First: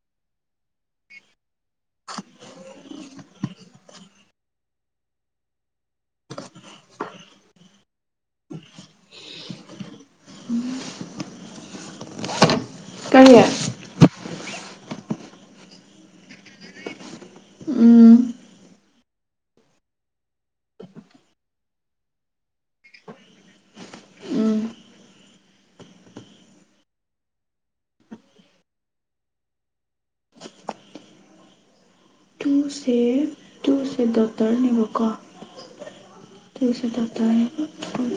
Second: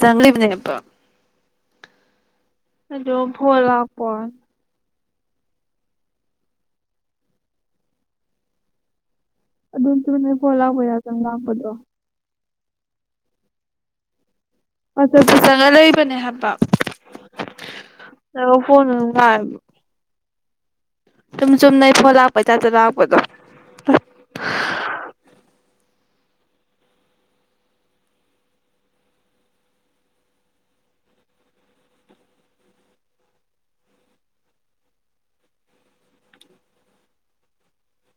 ꯆꯪꯂꯤꯕꯅꯦꯕ ꯑꯗꯨꯗꯣ ꯐꯣꯂꯥꯛ ꯐꯣꯟ꯫ ꯑꯗꯨ ꯫ ꯑꯗꯨꯅꯦ ꯐꯣꯂꯥꯛꯄꯩ [unintelligible] ꯉꯥꯡ꯫ ꯑꯗꯣ꯫ ꯀꯔꯤ꯫ [unintelligible] ꯆꯪꯉ ꯂꯩꯕꯅꯦ ꯍꯥꯏꯕ ꯎꯝ [unintelligible] ꯐꯣꯟꯗꯨ ꯃꯥꯡ꯫ ꯑꯗꯨꯝ ꯆꯨꯝꯅꯩ ꯐꯣ ꯂꯥꯛꯄ ꯇꯥꯏꯞꯇ ꯂꯥꯛꯄꯗꯣ꯫ ꯎꯝ ꯇꯨꯁꯦ ꯇꯨꯁꯦ ꯗꯣꯇ꯭ꯔꯅꯦꯕ ꯀꯣ ꯇꯨꯁꯦ ꯗꯣꯇ꯭ꯔꯅꯦꯕ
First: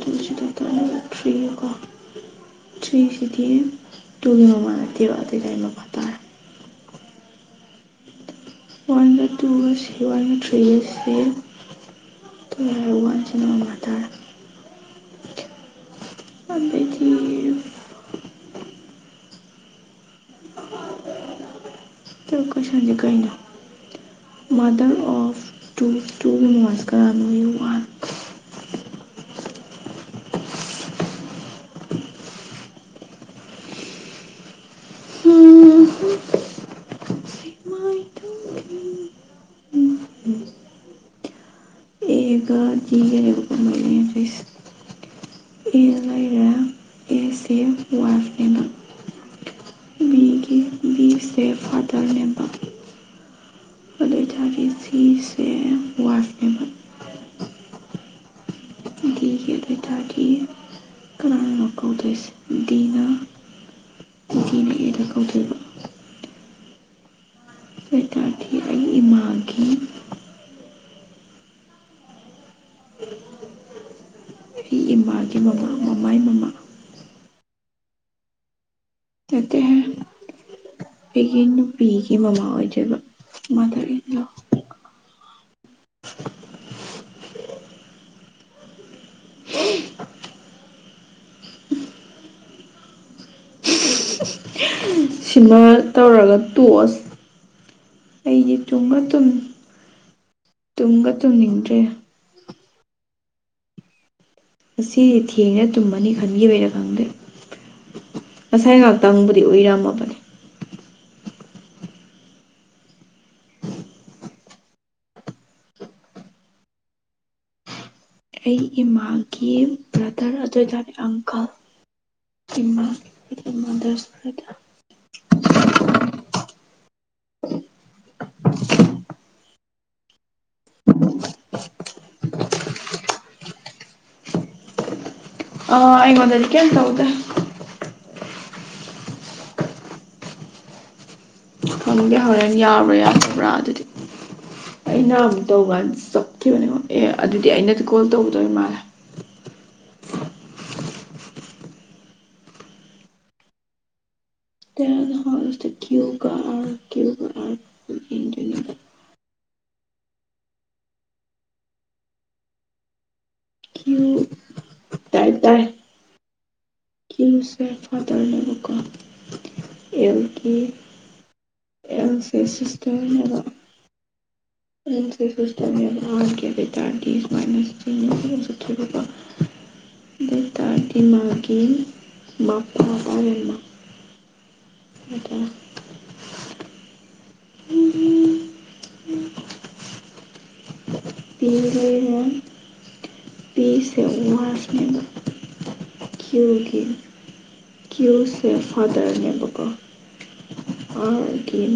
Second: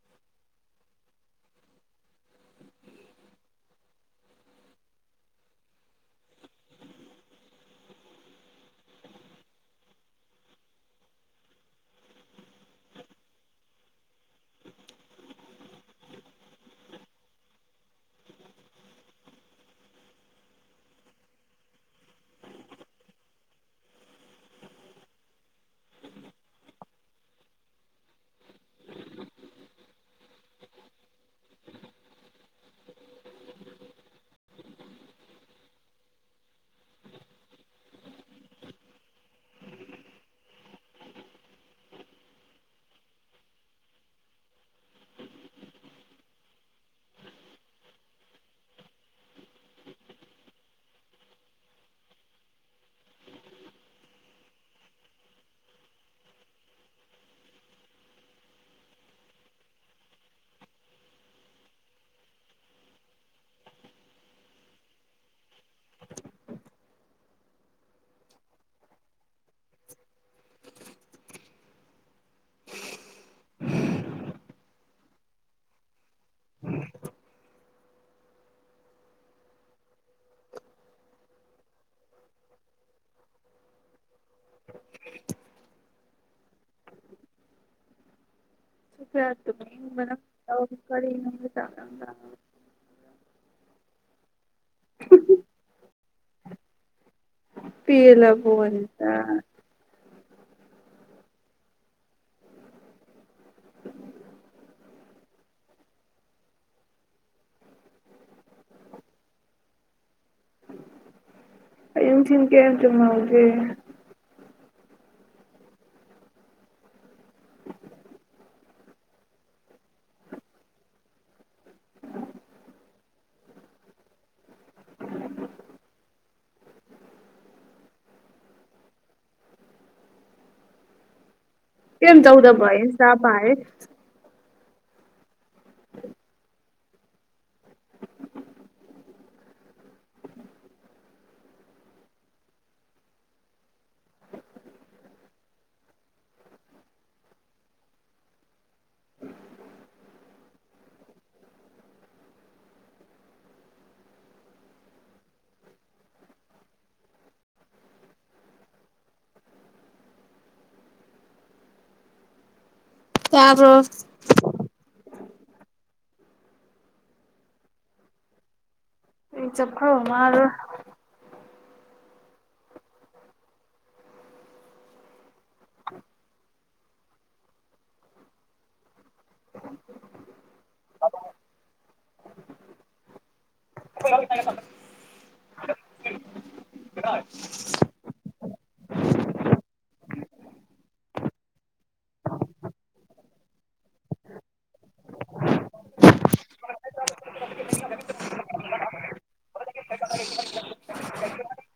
ꯇꯨꯁꯦ ꯗꯣꯛꯇ꯭ꯔꯅꯦꯕ ꯊ꯭ꯔꯤ ꯀꯣ ꯊ꯭ꯔꯤꯁꯤꯗꯤ ꯇꯨꯒꯤ ꯃꯃꯥ ꯅꯠꯇꯦꯕ ꯑꯗꯨꯏ ꯇꯥꯔꯗꯤ ꯃꯄꯥ ꯇꯥꯔꯦ꯫ ꯋꯥꯟꯒ ꯇꯨꯒꯁꯤ ꯋꯥꯟꯒ ꯊ꯭ꯔꯤꯒꯁꯤ ꯇꯨꯒꯤ ꯋꯥꯟꯁꯤꯅ ꯃꯃꯥ ꯇꯥꯔꯦ꯫ ꯑꯗꯩꯗꯤ ꯊꯔꯠ ꯀꯣꯏꯁꯟꯁꯦ ꯀꯩꯅꯣ ꯃꯥꯗꯔ ꯑꯣꯐ ꯇꯨ ꯇꯨꯒꯤ ꯃꯃꯥꯁꯦ ꯀꯅꯥꯅꯣ ꯌꯦꯡꯉꯨ ꯍꯥꯟꯅ ꯎꯝ ꯃꯥꯏ ꯇꯨꯒꯤ ꯎꯝ ꯑꯦꯒ ꯗꯤꯒꯅꯦꯕꯀꯣ ꯃꯣꯏ ꯂꯩꯔꯤꯁꯦ ꯑꯦ ꯂꯩꯔꯦ ꯑꯦꯁꯦ ꯋꯥꯏꯐꯅꯦꯕ ꯕꯤꯒꯤ ꯕꯤꯁꯦ ꯐꯥꯗꯔꯅꯦꯕ ꯑꯗꯨ ꯑꯣꯏꯇꯥꯔꯗꯤ ꯁꯤꯁꯦ ꯋꯥꯏꯐꯅꯦꯕ ꯗꯤꯒꯤ ꯑꯗꯨ ꯑꯣꯏꯇꯥꯔꯗꯤ ꯀꯅꯥꯅꯣ ꯀꯧꯗꯣꯏꯁꯦ ꯗꯤꯅ ꯗꯤꯅ ꯑꯦꯗ ꯀꯧꯗꯣꯏꯕ ꯑꯗꯨ ꯑꯣꯏꯇꯥꯔꯗꯤ ꯑꯩꯒꯤ ꯏꯃꯥꯒꯤ [inaudible] ꯑꯩꯒꯤ ꯏꯃꯥꯒꯤ ꯃꯃꯥ ꯃꯃꯥꯏ ꯃꯃꯥ ꯅꯠꯇꯦꯍꯦ ꯑꯩꯒꯤ ꯅꯨꯄꯤꯒꯤ ꯃꯃꯥ ꯑꯣꯏꯗꯣꯏꯕ꯫ ꯃꯥꯗꯔ ꯏꯟ ꯂꯣ [unintelligible] ꯁꯤꯃ ꯇꯧꯔꯒ ꯇꯣꯛꯑꯁꯦ꯫ ꯄꯦꯂꯕꯣ ꯑꯗꯨꯅꯥ꯫ ꯇꯨꯝꯒ ꯇꯨꯝꯅꯤꯡꯗ꯭ꯔꯦ ꯉꯗꯤ ꯊꯦꯡꯅ ꯇꯨꯝꯃꯅꯤ ꯈꯟꯒꯤ ꯑꯣꯏꯅ ꯈꯪꯗꯦ ꯉꯁꯥꯏ ꯉꯥꯛꯇꯪꯕꯨꯗꯤ ꯎꯏꯔꯝꯃꯕꯅꯤ ꯏꯟꯁꯤꯤꯟ ꯀꯦ ꯇ ꯃꯥꯗꯤ ꯑꯩ ꯏꯃꯥꯒꯤ ꯕ꯭ꯔꯗꯔ ꯑꯗꯨ ꯑꯣꯏꯇꯥꯅꯦ ꯑꯪꯀꯜ ꯏꯃꯥ ꯃꯥꯗꯔꯁ ꯕ꯭ꯔꯗꯔ ꯀꯦꯝ ꯆꯧꯗꯕꯥꯏ ꯁꯥꯄ ꯍꯥꯏ ꯑ ꯑꯩꯒꯣꯟꯗꯗꯤ ꯀꯦ ꯇ ꯍꯧꯗ [unintelligible] ꯊꯪꯒꯦ ꯍꯣꯔꯦꯟ ꯌꯥꯕ꯭ꯔꯥ ꯌꯥꯗꯕ꯭ꯔꯥ ꯑꯗꯨꯗꯤ ꯑꯩꯅ ꯑꯃꯨꯛ ꯇꯧ ꯀꯥꯟ ꯆꯠꯈꯤꯕꯅꯦꯀꯣ ꯑꯦ ꯑꯗꯨꯗꯤ ꯑꯩꯅꯗꯤ ꯀꯣꯜ ꯇꯧꯒꯗꯧꯔꯤ ꯃꯥꯜꯂꯦ [unintelligible] ꯀ꯭ꯌꯨꯒ ꯑꯥꯔ ꯀ꯭ꯌꯨꯒ ꯑꯥꯔ ꯌꯦꯡꯗꯣꯏꯅꯦꯕ ꯇꯔꯕꯣ ꯀ꯭ꯌꯨ ꯇꯥꯏ ꯇꯥꯏ ꯀ ꯎꯆꯦ ꯐꯥꯗꯔꯅꯦ ꯔꯨꯀꯥ ꯑꯩ ꯆꯄ ꯃꯥꯔ N C ꯁꯤꯁꯇꯦꯝꯅꯦꯕ N C ꯁꯤꯁꯇꯦꯝꯅꯦꯕ R ꯀꯦꯩ ꯆꯔꯇ ꯃ ꯇꯔꯗꯤꯃꯒꯤ ꯃꯄ ꯇꯔ ꯑꯃ ꯄꯤꯣꯏ ꯑꯃ ꯄꯤ ꯁꯦ ꯋꯥꯔꯐꯅꯦꯦꯝꯕ ꯀ꯭ꯌꯨ ꯀꯤꯟ ꯀ꯭ꯌꯨꯁ ꯐꯥꯗꯔ ꯅꯦꯝꯕꯀ ꯑ ꯀꯤꯟ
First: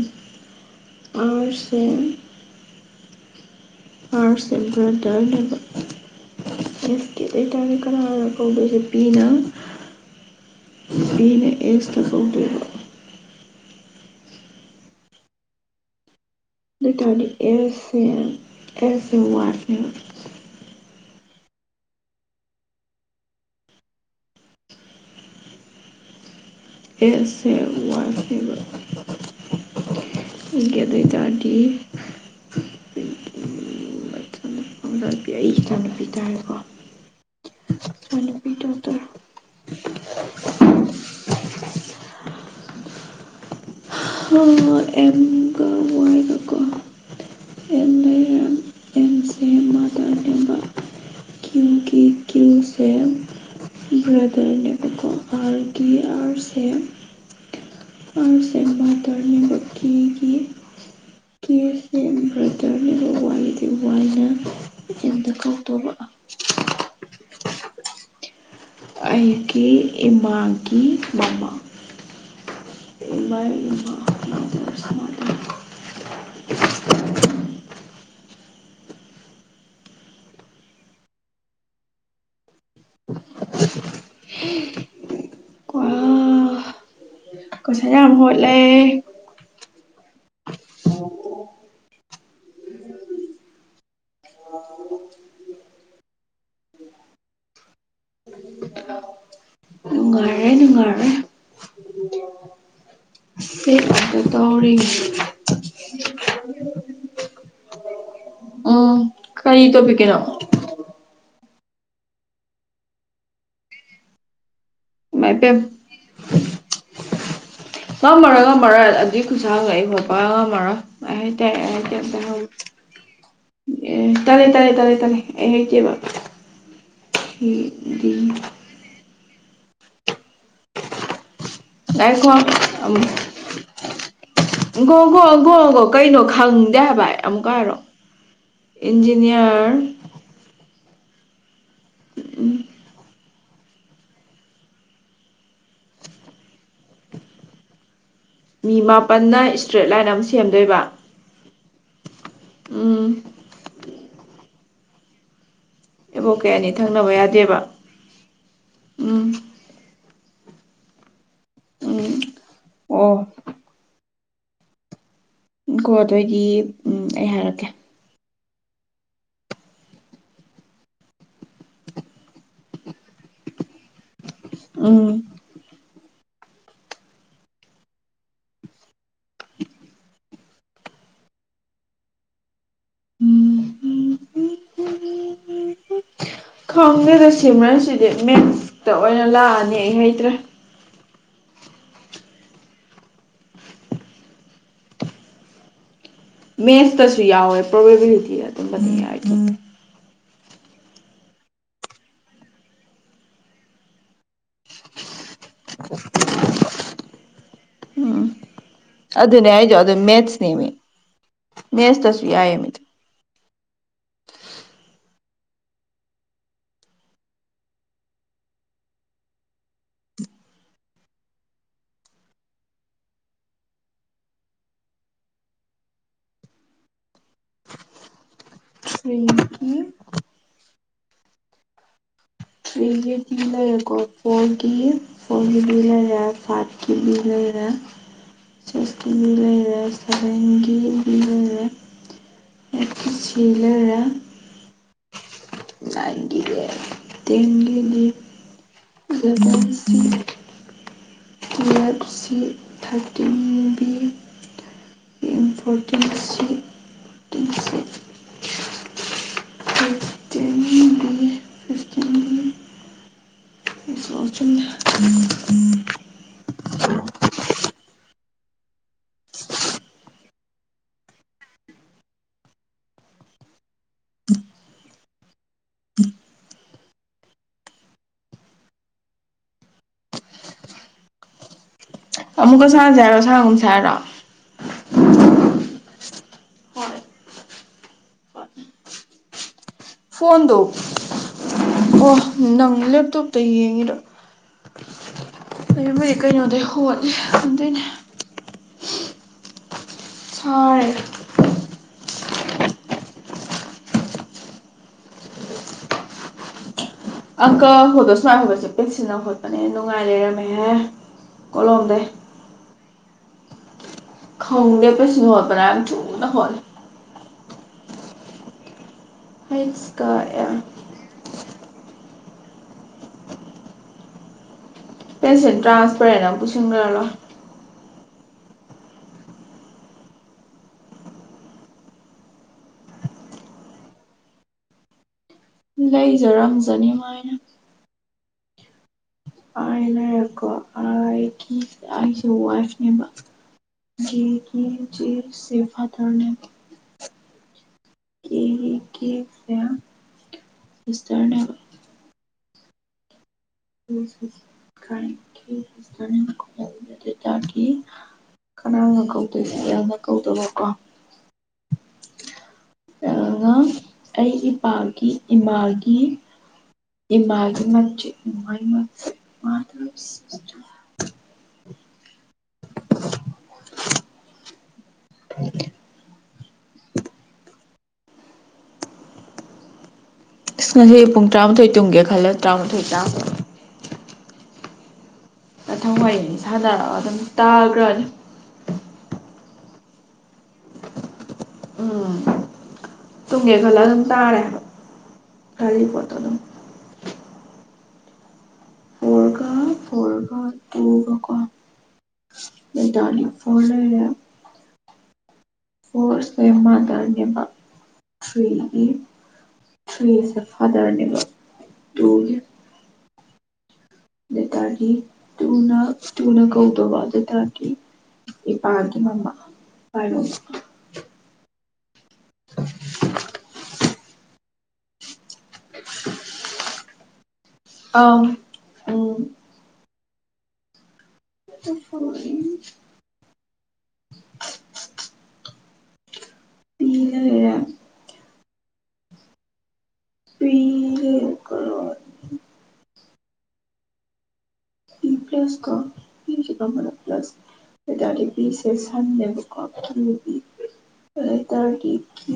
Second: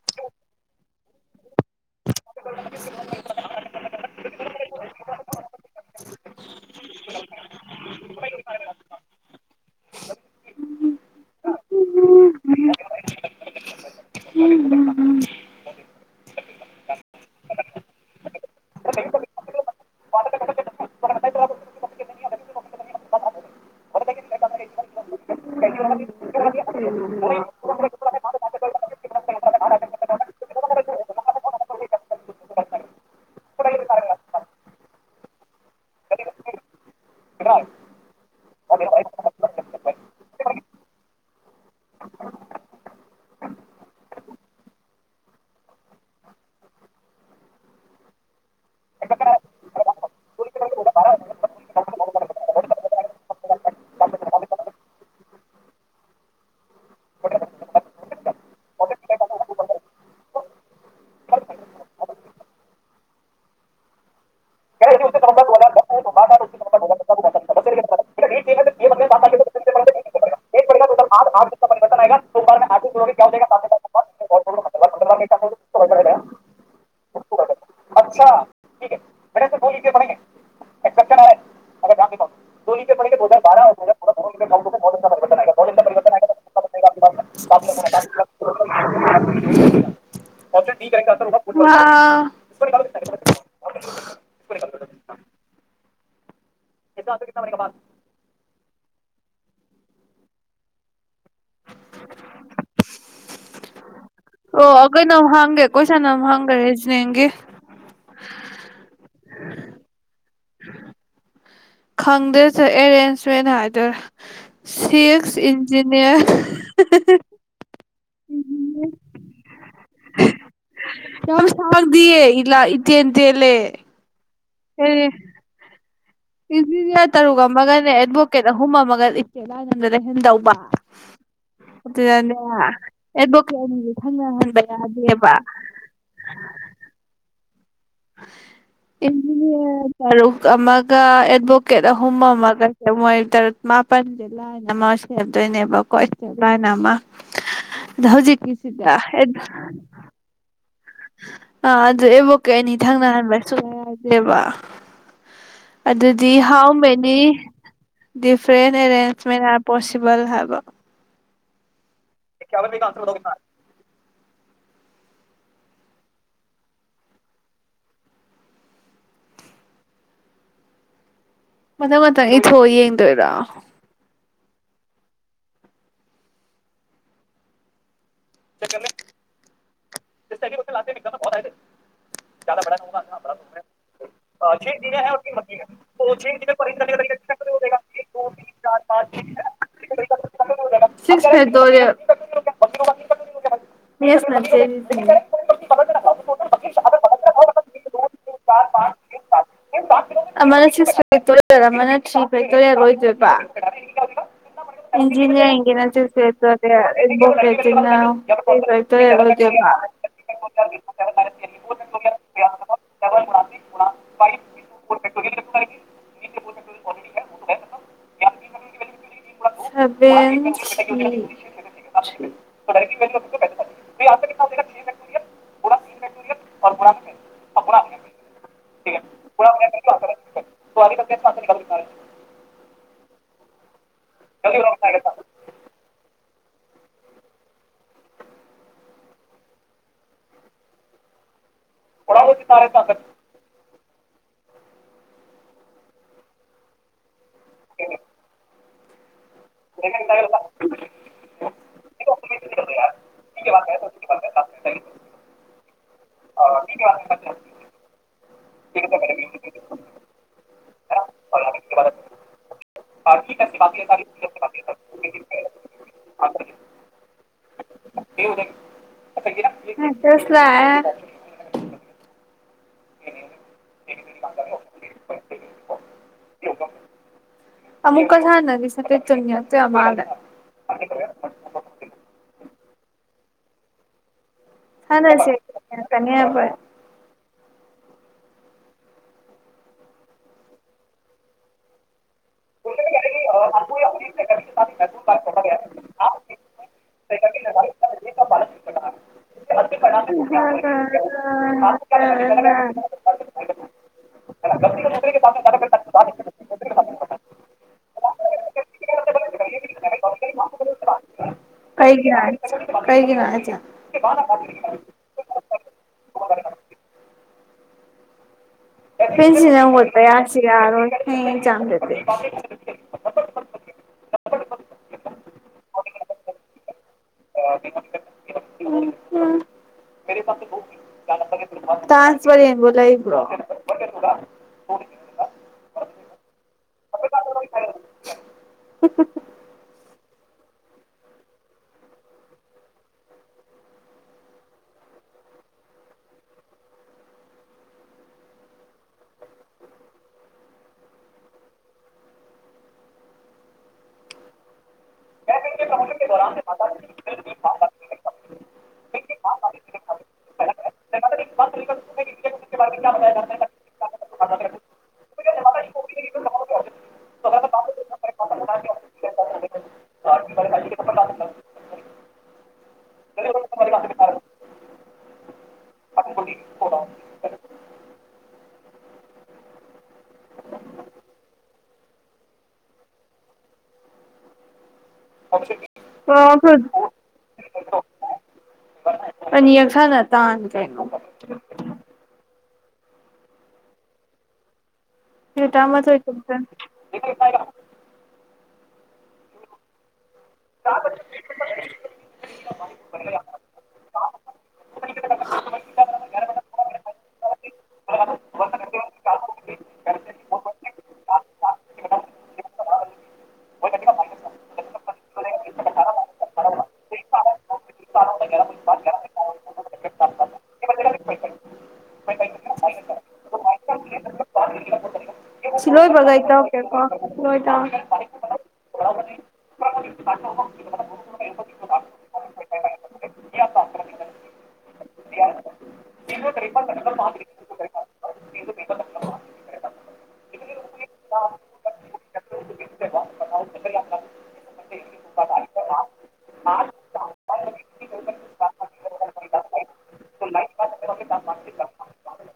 ꯑ ꯍꯨꯡ ꯑꯥꯔꯠꯁ ꯑꯦꯟ ꯭ꯔꯗꯅꯦꯕ ꯑꯦꯁꯀꯤ ꯂꯩꯇꯥꯥꯔꯗꯤ ꯀꯅꯥ ꯀꯧꯗꯣꯏꯁꯦ ꯕꯤꯅ ꯕꯤꯤꯅ ꯑꯦꯁꯇ ꯀꯧꯗꯣꯏꯕ ꯎꯝ ꯎꯝ ꯎꯝ ꯇ ꯑꯦꯁ ꯑꯦ ꯑꯔ ꯅ꯭ꯌꯨ ꯑꯦꯁ ꯑꯦ ꯋꯥꯥꯏ ꯐꯀꯗ ꯀ ꯄꯤ ꯑꯩ ꯏꯆꯥꯅꯨꯄꯤ ꯇꯥꯔꯦꯀꯣ ꯏꯆꯥꯅꯨꯄꯤ ꯗꯣꯛꯇꯔ ꯑꯦꯝꯒ ꯋꯥꯥꯏꯔꯤꯕꯀꯣ ꯑꯦ ꯂꯩꯔ ꯁ ꯕ꯭ꯔꯥꯗꯔ ꯅꯀ ꯑꯥꯔꯁꯦ ꯃꯥꯗꯔꯅꯦꯕ ꯀꯦꯒꯤ ꯀꯦꯁꯦ ꯕ꯭ꯔꯗꯔꯅꯦꯕ ꯋꯥꯏꯒꯤꯗꯤ ꯋꯥꯏꯅ ꯑꯦꯝꯗ ꯀꯧꯗꯧꯕ ꯑꯩꯒꯤ ꯏꯃꯥꯒꯤ ꯃꯃꯥ ꯏꯃꯥ [unintelligible] [unintelligible] [unintelligible] [unintelligible] ꯀꯣꯏꯁꯥ ꯌꯥꯝ ꯍꯣꯠꯂꯦ ꯑꯣ ꯋꯥꯎ ꯅꯨꯡꯉꯥꯏꯔꯦ ꯅꯨꯡꯉꯥꯏꯔꯦ ꯁꯤ ꯉꯥꯛꯇ ꯇꯧꯔꯤ ꯋꯥꯒ ꯅ ꯍꯥꯡꯦ ꯀꯣꯏ ꯁꯥꯟꯅꯝ ꯍꯪꯈꯔꯦꯁꯤꯅꯦꯒꯤꯦ ꯎꯝ ꯀꯔꯤ ꯇꯣꯄꯤꯤ ꯀꯔꯣ ꯈꯪꯗꯦꯁꯨ ꯑꯦꯔꯦꯟꯖꯃꯦꯟ ꯍꯥꯏꯗꯣꯏꯔꯥ ꯏꯃꯥꯏ ꯁꯤꯛꯁ ꯄꯦꯝ ꯏꯟꯖꯤꯅꯤꯌꯔ ꯉꯝꯃꯔ ꯉꯝꯃ ꯑꯗꯨꯏ ꯈꯨꯁꯥꯡꯉꯛꯏꯕꯕ ꯉꯝꯃꯔ ꯦ ꯌꯥꯝ ꯇ ꯁꯥꯡꯗꯤꯌꯦ ꯍ ꯏꯂꯥ ꯏꯇꯦꯟ ꯇꯦꯜꯂꯦ ꯑꯦ ꯇꯔꯦ ꯇꯔꯦ ꯇꯔꯦ ꯇꯔꯦꯦꯇꯕꯕꯥ ꯏꯔꯤ ꯇꯔꯒ ꯃꯒꯅꯦ ꯗꯤ ꯑꯦꯗꯚꯣꯀꯦꯠ ꯑꯍꯨꯝ ꯃꯒꯟ ꯀꯦꯂꯥꯏ ꯅꯪꯗꯅ ꯍꯦꯟ ꯇꯧꯕ ꯉꯥꯏꯈꯣ ꯑꯗꯨꯗꯅꯦ ꯑꯃꯨꯛ ꯑꯦꯠꯚꯣꯀꯦꯠꯅꯤꯗꯤ ꯈꯪꯅꯍꯟꯕ ꯒꯣ ꯒꯣ ꯌꯥꯗꯦꯕ ꯒꯣ ꯒꯣ ꯀꯩꯅꯣ ꯈꯪꯗꯦ ꯍꯥꯏꯕ ꯑꯃꯨꯛꯀ ꯍꯥꯏꯔꯛ ꯀꯔꯣ ꯑ ꯣꯛ ꯀ ꯍꯨꯝꯃ ꯎꯝ ꯃꯒꯦ ꯋꯥꯣꯏ ꯇꯔꯨꯛ ꯃꯥꯄꯜꯁꯦ ꯂꯥꯏꯟ ꯑꯃ ꯁꯦꯝꯗꯣꯏꯅꯦꯕꯀꯣ ꯏꯁꯇ ꯂꯥꯏꯟ ꯑꯃ ꯑꯗ ꯃꯤ ꯍꯧꯖꯤꯛꯀꯤꯁꯤꯗ ꯃꯥꯄꯟꯅ ꯏꯁꯇ꯭ꯔꯦꯠ ꯂꯥꯏꯟ ꯑꯃ ꯁꯦꯝꯗꯣꯏꯕ ꯑ ꯑꯗꯨꯗꯦꯕ ꯀꯩꯅꯤ ꯎꯝ ꯊꯪꯅꯍꯟꯕꯁꯨꯉꯥꯏꯗꯦꯕ ꯑꯗꯨꯗꯤ ꯑꯦꯕꯣꯛ ꯀꯩ ꯍꯥꯎ ꯑꯅꯤ ꯊꯪꯅꯕ ꯃꯦꯅꯤ ꯌꯥꯗꯦꯕ ꯗꯤꯐ꯭ꯔꯦꯟ ꯎꯝ ꯑꯦꯔꯦꯟꯖꯃꯦꯟ ꯍꯥꯏꯔ ꯄꯣꯠꯁꯦ ꯕꯜ ꯍꯕ ꯎꯝ ꯌꯥ ꯃꯤ ꯑꯣ ꯀꯗꯅ ꯀꯣ ꯑꯗꯨꯑꯣꯏꯗꯤ ꯎꯝ ꯑꯩ ꯍꯥꯏꯔꯛꯀꯦ ꯃꯊꯪ ꯃꯊꯪ ꯏꯊꯣꯛꯑ ꯌꯦꯡꯗꯣꯏꯔꯥ ꯎꯝ ꯆ ꯀ [unintelligible] ꯇ ꯂꯥꯛ ꯄꯣꯦ ꯈꯪꯒꯦꯗ ꯁꯦꯝꯃꯔꯁꯤꯗꯤ ꯃꯦꯟꯁꯇ ꯑꯣꯏꯅ ꯂꯥꯛꯑꯅꯤ ꯑꯩ ꯍꯩꯇ꯭ꯔꯦ ꯁꯤꯁ ꯗꯧꯔ ꯃꯤꯁꯅꯠꯇꯦ ꯐ ꯃꯦꯠꯁꯇꯁꯨ ꯌꯥꯎꯋꯦ ꯄ꯭ꯔꯣꯕꯦꯕꯤꯂꯤꯇꯤ ꯑꯗꯨꯝꯕ ꯐꯅꯤꯉꯏ ꯑꯃꯅ ꯁꯤ ꯑꯃꯅ ꯁꯤ ꯐꯦꯛꯇꯣꯔ ꯑꯣꯏꯗꯣꯏꯕ ꯖꯤꯖ ꯏꯅꯥ ꯁꯦ ꯃꯦꯠꯁ ꯅꯃꯦ ꯅꯦꯁ ꯇꯁꯌꯥꯌꯦ ꯑꯃ [unintelligible] ꯦꯛꯛꯇꯦꯔꯤꯟ ꯄꯨꯥ ꯇ ꯦꯛꯛꯇꯔꯤꯟꯔ ꯥꯔꯤ ꯇ꯭ꯔꯦ ꯀ ꯇ꯭ꯋꯥꯔꯦ ꯇ ꯂꯩ ꯑꯀꯣ ꯐꯣꯔꯒꯤ ꯐꯣꯔ ꯁꯥꯔꯠꯀꯤ ꯂꯤ ꯂꯩꯔꯦ ꯆꯦꯁꯀꯤ ꯂꯤ ꯂꯩꯔꯦ ꯁꯔꯦꯡꯒꯤ ꯂꯤ ꯂꯩꯔꯦ ꯍꯗꯤꯤ ꯇꯥꯔꯦ ꯇꯪꯦ ꯏꯂꯔ ꯅꯥꯏꯟꯒꯤꯒꯦ ꯇꯦꯡꯒꯤꯒꯤ ꯇꯨꯌꯦꯜꯞ ꯁꯤ ꯊꯥꯔꯇꯤꯟ ꯕꯤ ꯐꯣꯔꯇꯤꯟ ꯁꯤ [unintelligible] ꯀ ꯇꯔꯒ ꯆꯗꯤ ꯍ ꯇꯦ ꯨꯝ ꯁꯂ ꯑꯃꯨꯛ ꯀ ꯍꯥꯟꯅꯤ ꯁ ꯆ ꯇ ꯑꯗ ꯑꯃꯨꯛꯀ ꯁꯥꯁ ꯍꯥꯏꯔꯣ ꯁꯥꯒꯨꯝ ꯁꯥ ꯍꯥꯏꯔꯣ ꯍꯗ ꯁꯤꯦ ꯀꯅꯤꯕ ꯐꯣꯟꯗꯣ ꯑꯣ ꯅꯪ ꯂꯦꯞꯇꯣꯞꯇ ꯌꯦꯡꯉꯤꯔꯣ ꯑꯗꯨ ꯑꯗꯨꯕꯗꯤ ꯀꯩꯅꯣꯗꯩ ꯍꯣꯠꯂꯤ ꯑꯗꯨꯗꯣꯏꯅꯦ [unintelligible] ꯎ ꯎ ꯑꯝ ꯑꯪꯀ ꯍꯣꯗꯣ ꯁꯨꯉꯥꯏ ꯍꯣꯕꯁꯦ ꯄꯦꯛꯁꯤꯟꯅ ꯈꯣꯠꯄꯅꯦ ꯅꯨꯡꯉꯥꯏꯔꯦꯔꯝꯃꯦꯍꯦ ꯑꯩꯒꯤ ꯀꯒꯤꯅꯆꯥ ꯈꯥꯎꯗꯦ ꯄꯩꯁꯨ ꯭ꯔꯥꯝꯁꯨꯅ ꯍꯣꯜ ꯄꯟꯁꯤꯅꯠꯇ ꯍꯩꯁꯀ ꯌꯥꯁꯤꯔ ꯑꯦꯝ ꯆꯦ [unintelligible] ꯄꯦꯟꯁꯦꯟꯇ꯭ꯔꯥꯁ ꯄꯔꯅ ꯑꯃ ꯄꯨꯁꯤꯟꯈ꯭ꯔ ꯂꯣ ꯇꯁ ꯐꯂ ꯂꯩꯖꯔꯝꯖꯅꯤꯃꯥꯏꯅ ꯎ ꯍꯥꯏ ꯂꯩꯔꯦꯀꯣ ꯑꯩꯒꯤ ꯑꯩꯁꯦ ꯋꯥꯏꯐꯅꯦꯕ ꯀꯦꯒꯤ ꯦꯦꯛꯁꯦ ꯐꯥꯗꯔꯅꯦꯕ ꯀꯦ ꯀꯁꯦ ꯁꯤꯁꯇꯔꯅꯦꯕ ꯍ ꯈꯔꯦ ꯀꯅꯥꯅ ꯀꯧꯗꯣꯏꯁꯦꯜꯅ ꯀꯧꯗꯕꯀꯣ ꯑꯦꯜꯅ ꯑꯩꯒꯤ ꯄꯥꯒꯤ ꯏꯃꯥꯒꯤ ꯏꯃꯒꯤ ꯃꯆ ꯏ ꯍ ꯏꯁ ꯉꯁꯤ ꯄꯨꯡ ꯇꯔꯥꯃꯥꯊꯣꯏ ꯇꯨꯝꯒꯦ ꯈꯜꯂꯦ ꯇꯔꯥꯃꯥꯊꯣꯏ ꯇꯥꯃ ꯊꯪꯋꯥꯩꯅꯤ ꯑꯣ ꯁꯥꯟꯅꯔꯒ ꯑꯗꯨꯝ ꯇꯥꯈ꯭ꯔꯅꯤ ꯈꯉ ꯇ ꯀꯦ ꯇꯨꯡꯒꯦ ꯈꯜꯂ ꯑꯗꯨꯝ ꯇꯥꯔꯦ ꯍ ꯇꯃ ꯑꯣꯏꯣꯏ ꯆꯁ ꯎꯔꯀꯥ ꯎꯔ ꯇ ꯃꯗꯥꯅꯤ ꯐꯦ [inaudible] ꯐꯣꯔꯁꯦ ꯃꯥꯗꯔꯅꯦꯕ ꯊ꯭ꯔꯤꯒꯤ ꯊ꯭ꯔꯤꯁꯦ ꯐꯥꯗꯔꯅꯦꯕ ꯇꯨꯒꯤ ꯑꯇꯥꯗꯤ ꯇꯨꯅ ꯇꯨꯅ ꯀꯧꯗꯧꯕ ꯑꯗꯨꯇꯥꯗꯤ ꯏꯄꯥꯒꯤ ꯃꯃꯥ ꯄꯥꯏꯔꯣ [inaudible] ꯁꯤꯂꯣꯣꯏꯕꯒꯥꯏꯦ ꯑ ꯑ [inaudible] ꯐ ꯌꯥ ꯄ ꯏ ꯂꯩꯔ ꯄꯤ ꯀ ꯏ ꯄ꯭ꯂꯁ ꯀ ꯄꯀ ꯄ꯭ꯂꯁꯇꯥꯔ ꯄꯤꯦꯁꯎ ꯄꯇꯥꯔꯗꯤꯎ ꯆꯦ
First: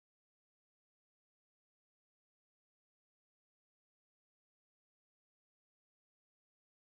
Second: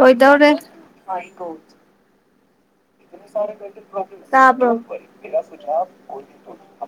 ꯑꯣꯏꯗ ꯍꯧꯔꯦ [inaudible]